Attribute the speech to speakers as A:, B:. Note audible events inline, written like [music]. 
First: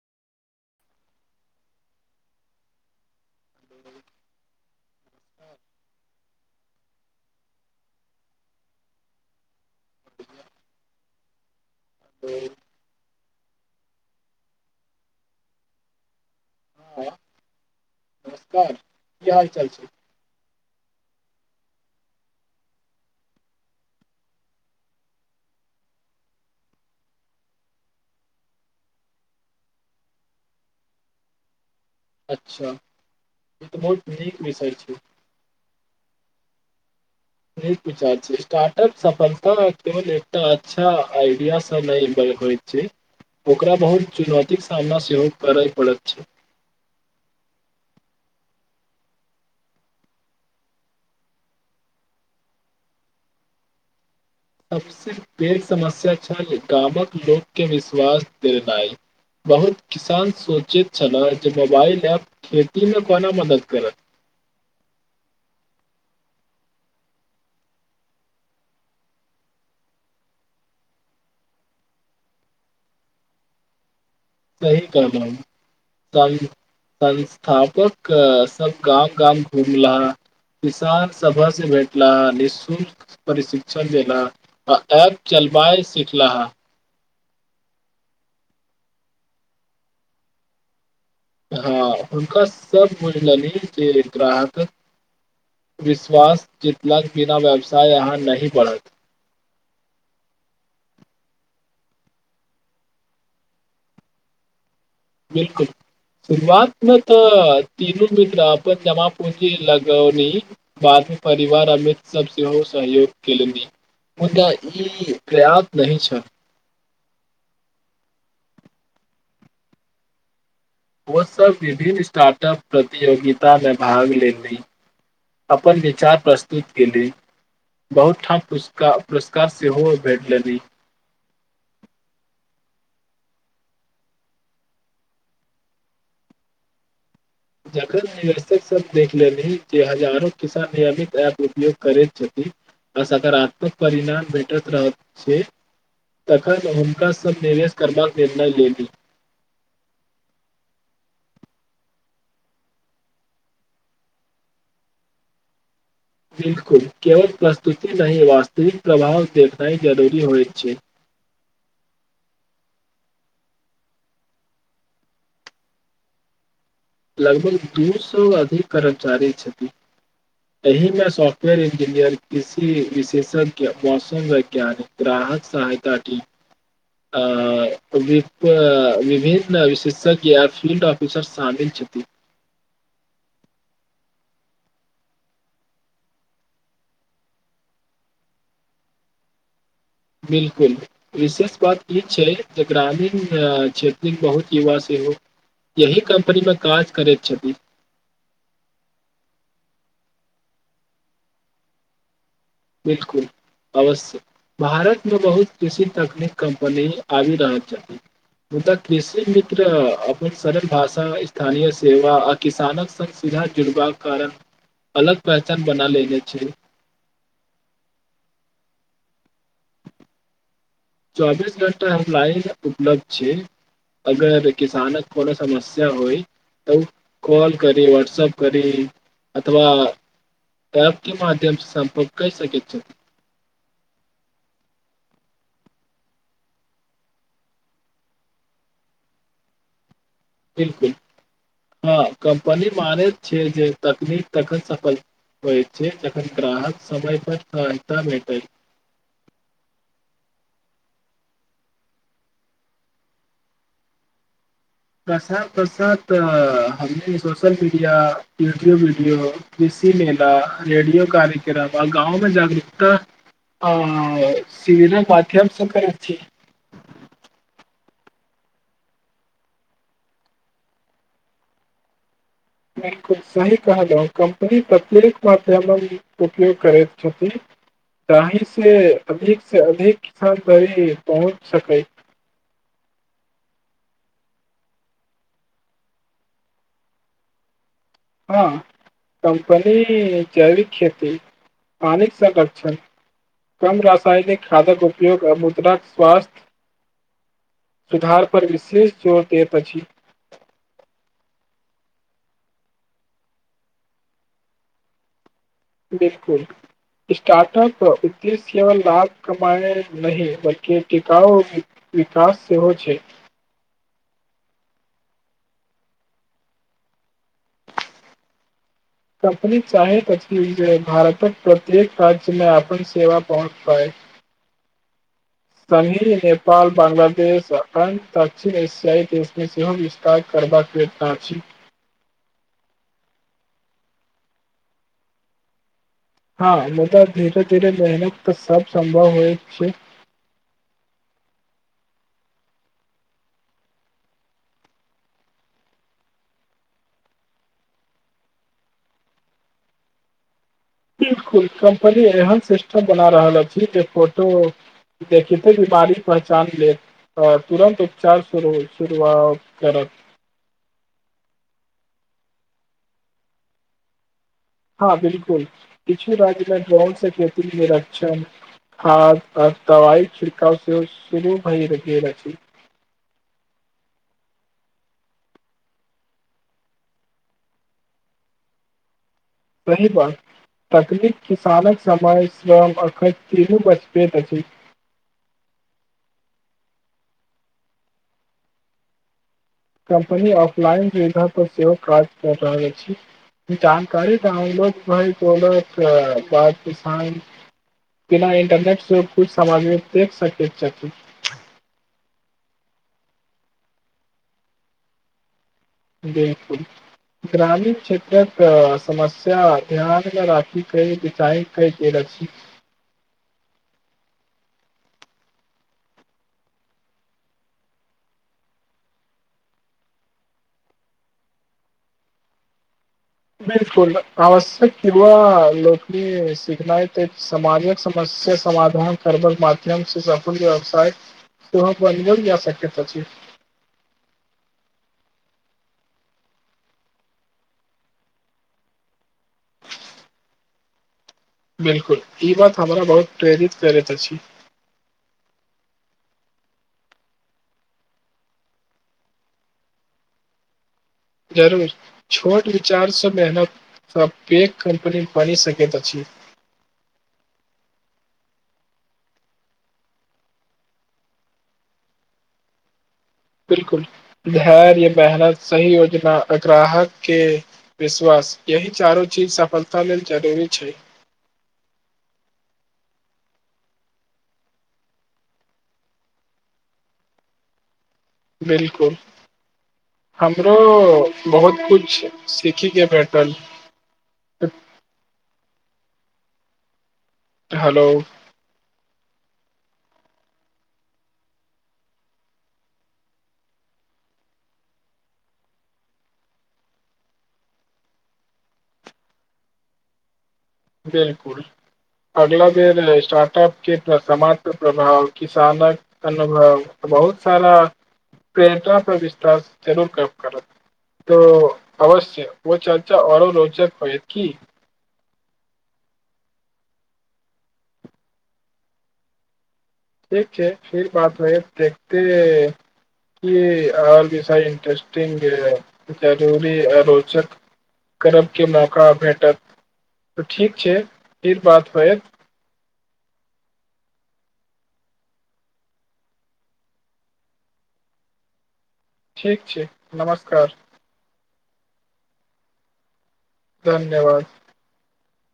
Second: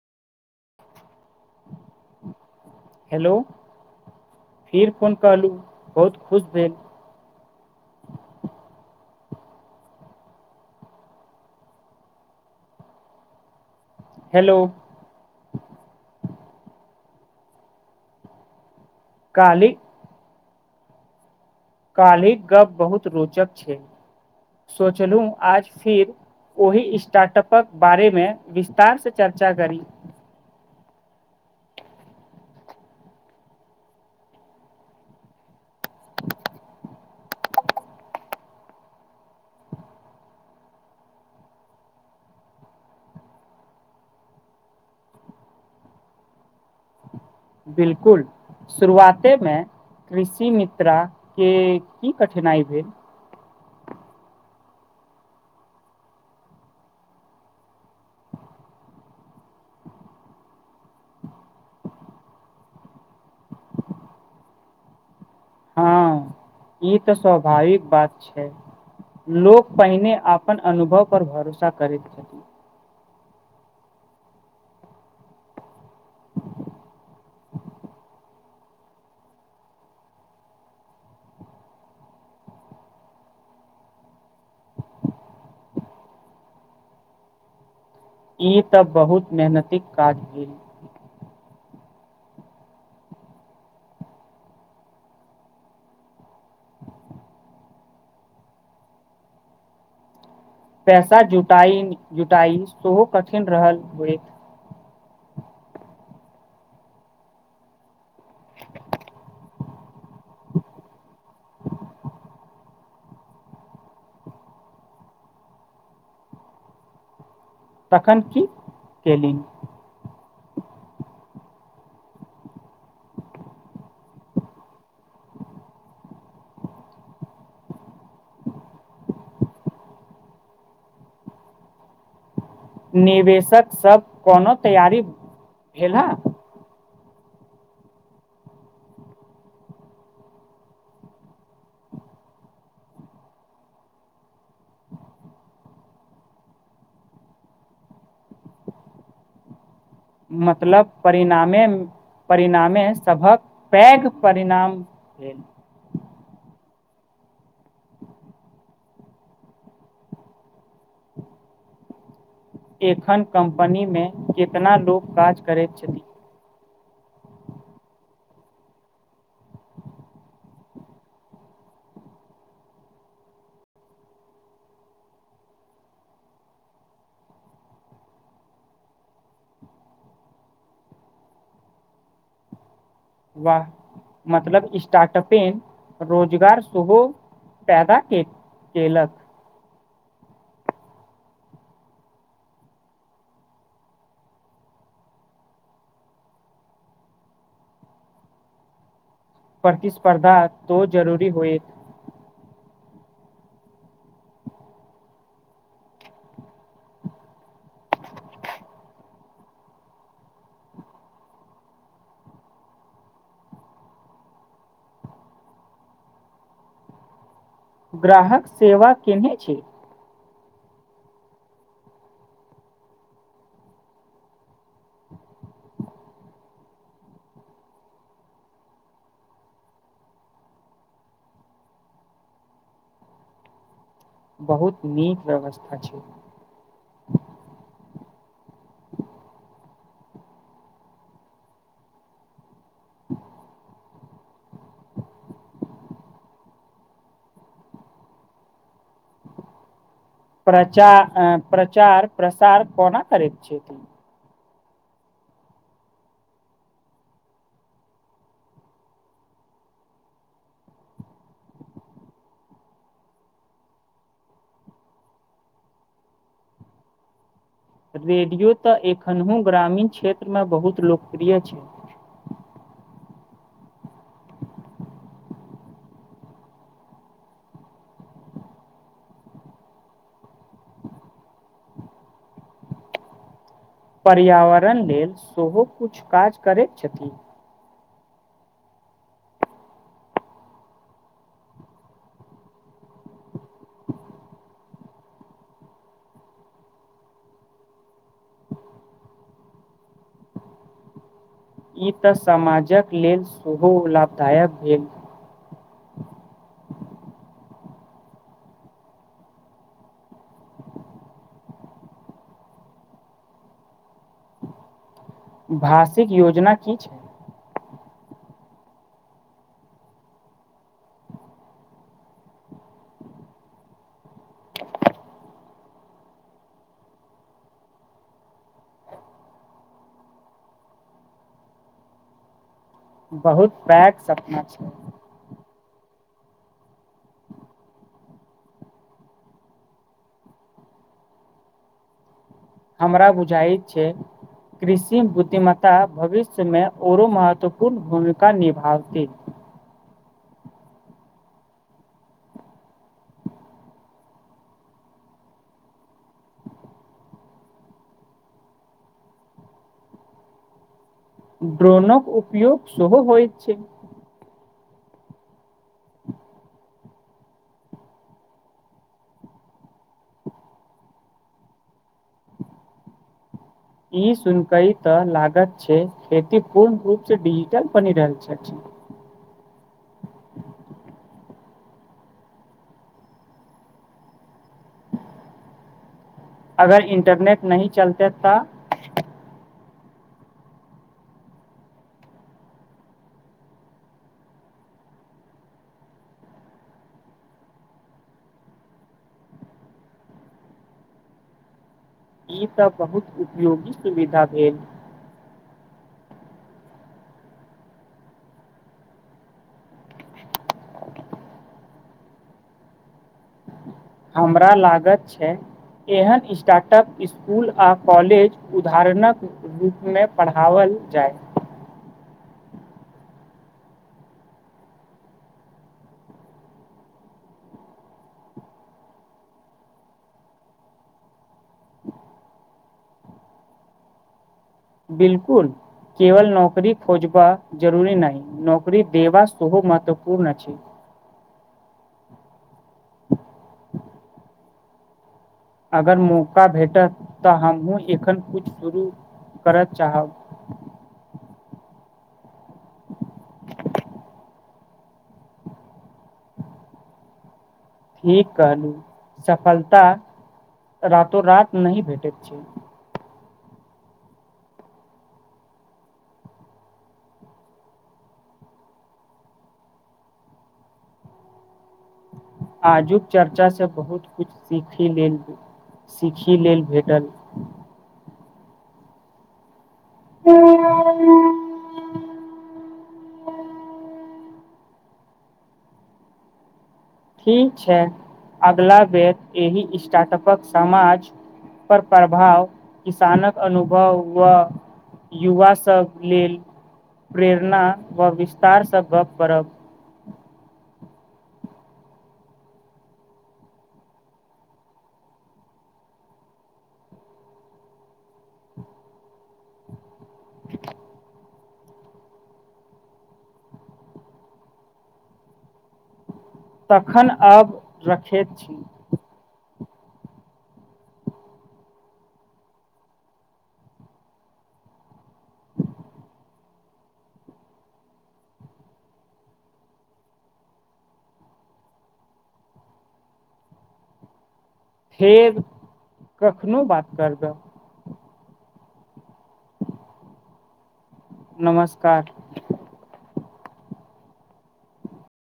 A: Hello, फिर phone कहलहुँ, बहुत खुश भेल।
B: [inaudible] ह।
A: हेलो।
B: हां, नमस्कार कि
A: काल्हि
B: हाल-चाल छै।
A: काल्हिक गप्प बहुत रोचक छै, सोचलू आज फिर। ओहि स्टार्टअपक बारे में विस्तार से चर्चा करी।
B: अच्छा ई तऽ बहुत नीक विषय छै। पुछा, स्टार्टअप सफलता केवल एकटा अच्छा आइडिया से न होयत। छै, ओकरा बहुत चुनौती के सामना सेहो करे पड़त छै।
A: बिल्कुल। शुरुआते में कृषि मित्रा के की कठिनाई भेल।
B: सबसे पैघ समस्या छल, गामक लोक के विश्वास देनाइ। बहुत किसान सोचैत छले, जे मोबाइल एप खेती में कोना मदद करत।
A: हँ ई तऽ स्वाभाविक बात छै। लोक पहिने अपन अनुभव पर भरोसा करैत छथि।
B: सही कहलौं। ता ई। संस्थापक के सब गाम-गाम घुमला। किसान सभा से भेटला, निःशुल्क। प्रशिक्षण देला, आ ऐप चलबाय सिखलाहा।
A: ई तऽ बहुत मेहनतिक काज भेल।
B: हँ, हुनका सब बुझलनि जे ग्राहक। विश्वास जितलाक बिना, व्यवसाय अहाँ नहि बढ़त।
A: पैसा जुटाईन-जुटाई सेहो कठिन रहल।
B: 'बिलकुल'सुरूआत मे तऽ, तीनू मित्र अपन जमा प लगौनी बादमे, परिवार अमित सबसँ सेहो सहयोग केलनि, मुदा ई प्रयात नहि छ।
A: तखन की केलनि।
B: ओ सब विभिन्न स्टार्ट अप, प्रतियोगिता मे भाग लेली। अपन विचार प्रस्तुत केली। बहुत ठाम पुरस्कार पुरस्कार सेहो भेटलनी।
A: निवेशक सब कोनो तैयारी भेल ला।
B: जखन निवेशक सब देख लेली जे, हजारो किसान नियमित एप उपयोग करैत छथि। आ सकारात्मक परिणाम भेटत रह छै। तखन हुनका सब निवेश करबाक निर्णय ले ली।
A: मतलब परिणामे। परिणामे सभक पैघ परिणाम भेल।
B: 'बिलकुल' केवल प्रस्तुति नहि, वास्तविक प्रभाव देखनाइ जरूरी होइत छै।
A: एखन कम्पनीमे कितना लोक काज करैत छथि?
B: लगभग दू सौ अधिक कर्मचारी छथि। एहि में सॉफ्टवेयर इंजीनियर, कृषी विशेषज्ञ, मौसम वैज्ञानिक। ग्राहक सहायता की। विभिन्न विशेषज्ञ या फील्ड ऑफिसर शामिल। छथि।
A: वहाँ! मतलब स्टार्टअपे रोजगार सेहो। पैदा के केलक।
B: बिलकुल। विशेष बात ई छै जे, ग्रामीण क्षेत्रमे बहुत युवा सेहो। यही कम्पनी मे काज करैत छथि।
A: प्रतिस्पर्धा सेहो जरूरी होएत।
B: बिलकुल। अवश्य भारत मे बहुत कुषि तकनीक कम्पनी आबि रहल। मुदा कृषि मित्र! अपन सरल भाषा स्थानीय सेवा आ किसानक सब सीधा जुड़बाक कारण अलग पहचान बना लेने छै।
A: ग्राहक सेवा केने छै।
B: चौबीस घण्टा लाइन उपलब्ध छै। अगर किसानक कोनो समस्या होइ। त कॉल करी वहट्सप करी अथवा। प के मध्यम से संपर्क कहि सकैत छै।
A: बहुत नीक व्यवस्था छै।
B: 'बिलकुल' हँ कम्पनी मानैत छियै जे तकनीक तखन सफल होइ छै, जखन ग्राहक समय पर सहायता भेटल।
A: प्रचार प्रचार प्रसार, कोना करैत छिय।
B: प्रसाद प्रसाद हमनी सोशल मीडिया, यूट्यूब वीडियो। कृषि मेला, रेडियो कार्यक्रम, आर गाँवमे जागरूकता। आ सीर माध्यमसँ करैत छी।
A: रेडियो तऽ एखनहु ग्रामीण क्षेत्रमे बहुत लोकप्रिय छै।
B: 'बिलकुल' सही कहलहु कम्पनी प्रत्येक माध्यम उपयोग करैत छथि। जाहि से, अधिक से अधिक किसान धरी पहुँच सकै।
A: पर्यावरण लेल, सेहो किछु काज करैत छथि।
B: हँ कम्पनी जैविक खेती पानिक संरक्षण। कम रसायनिक खादक उपयोग, आ मुद्राक स्वास्थ्य। सुधार पर विशेष जोर दैत अछि।
A: ई तऽ समाजक लेल सेहो लाभदायक भेल।
B: बिलकुल। स्टार्टप उदेश केवल लाभ कमाए नहि बल्कि टिकाउ विकास सेहो छै।
A: भाषिक योजना की छै।
B: कपनी चाहैत अछि जे, भारतक प्रत्येक राज्यमे अपन सेव पहुँच पाइ। शनी, नेपाल, बांग्लादेश, अखणड, दक्षिण एशियाई, देश मे सेहो वि काज करबाक प्रेरना अछी।
A: बहुत पैघ सपना छै।
B: हँ, मुदाऽ धीरे -धीरे मेहनत तऽ सब सम्भव होइत छै।
A: हमरा बुझाइत छै। कृषि बुद्धिमत्ता, भविष्यमे आओरो महत्वपूर्ण भूमिका निभथि।
B: 'बिलकुल' कम्पनी एहन सिस्टम बना रहल अछि, जे फोटो देखे ते बीमारी पहचान लेब। अ तुरन्त उपचार सुरुआत करत।
A: ड्रोनक उपयोग सेहो होइ छै।
B: हँ बिलकुल, किछ राज्यमे ड्रोन से खे निर्षण। हाथ आ दवाई खिड़काव से सुरु भेल गेल अछि।
A: ई सुन कई तऽ लागत छै, खेती पूर्ण रूप से डिजिटल बनि रहल छथि।
B: सही बात, तकनीक किसानक समय स्वम अखन तीनू बचपैत अछि।
A: अगर इन्टरनेट नहि चलते तऽ।
B: कम्पनी ऑफलाइन सुविधाापर, सेहो काज कऽ रहलैत अछि। जानकारी तऽ औल [unintelligible] भइ तौलक बात किान। बिना इन्टरनेटसँ किुछु सामग्री देख सकैत छथिन।
A: ई तऽ बहुत उपयोगी सुविधा भेल।
B: बिलकुल। ग्रामीण क्षेत्रक समस्या, ध्यानमे राखि के, बिचाइर के कयल गेल अछि।
A: हमरा लागत छै। एहन स्टार्टअप स्कूल आ कॉलेज उदाहरणक रूप मे, पढ़ओल जाय।
B: 'बिलकुल' आवश्यक कीवा लोकनीक शिखनाय त सामाजिक समस्या समाधान करबल माध्यम से सफल व्यवसाय। तह यशकता छै। [unintelligible]
A: 'बिलकुल'। केवल नौकरी खोजबा जरूरी नहि, नौकरी देबा सेहो महत्वपूर्ण अछि।
B: 'बिल्कुल' ई बात हमरा बहुत प्रेरित करैत अछि।
A: अगर मौका भेटत तऽ, हमहु एखन किछु शुरू करय चाहब।
B: जरूर! छोट विचारसँ मेहनत कम्पनी बनि सकैत अछि।
A: ठीक कहलू सफलता रातो -रात नहि भेटैत छै।
B: 'बिलकुल' धैर्य य मेहनत सही योजना ग्राहक के। विश्वास, यही चारो चीज सफलता लेल जरूरी छै।
A: आजुक चर्चा से बहुत कुछ सीखि लेल सीखी लेल भेटल।
B: बिलकुल, हमरो बहुत कुछ सिखी के भेट [unintelligible]
A: ठीक छै,
B: हेलो
A: अगिला बेर एहि स्टार्टअपक समाज पर प्रभाव किसानक अनुभव व युवा सब लेल प्रेरणा व विस्तारसँ गप्प करब।
B: बिलकुल। अगिला बेर स्टार्टअप के समाज पर प्रभाव, किसानक अनुभव, बहुत सारा प्रेरणा पर विश्वास जरूर कर करत, त अवश्य ओ चर्चा औरो रोचक होएत कि।
A: तखैन आब रखैत छी।
B: ठीक छै फिर बात होएत, [unintelligible] कि आर विषय इंटरेस्टिंग होयत, जरूरी आ रोचक। करक के मौका भेटत, त ठीक छै फिर बात होयत।
A: फेर, कखनो बात करब।
B: ठीक छै, नमस्कार।
A: नमस्कार।
B: धन्यवाद।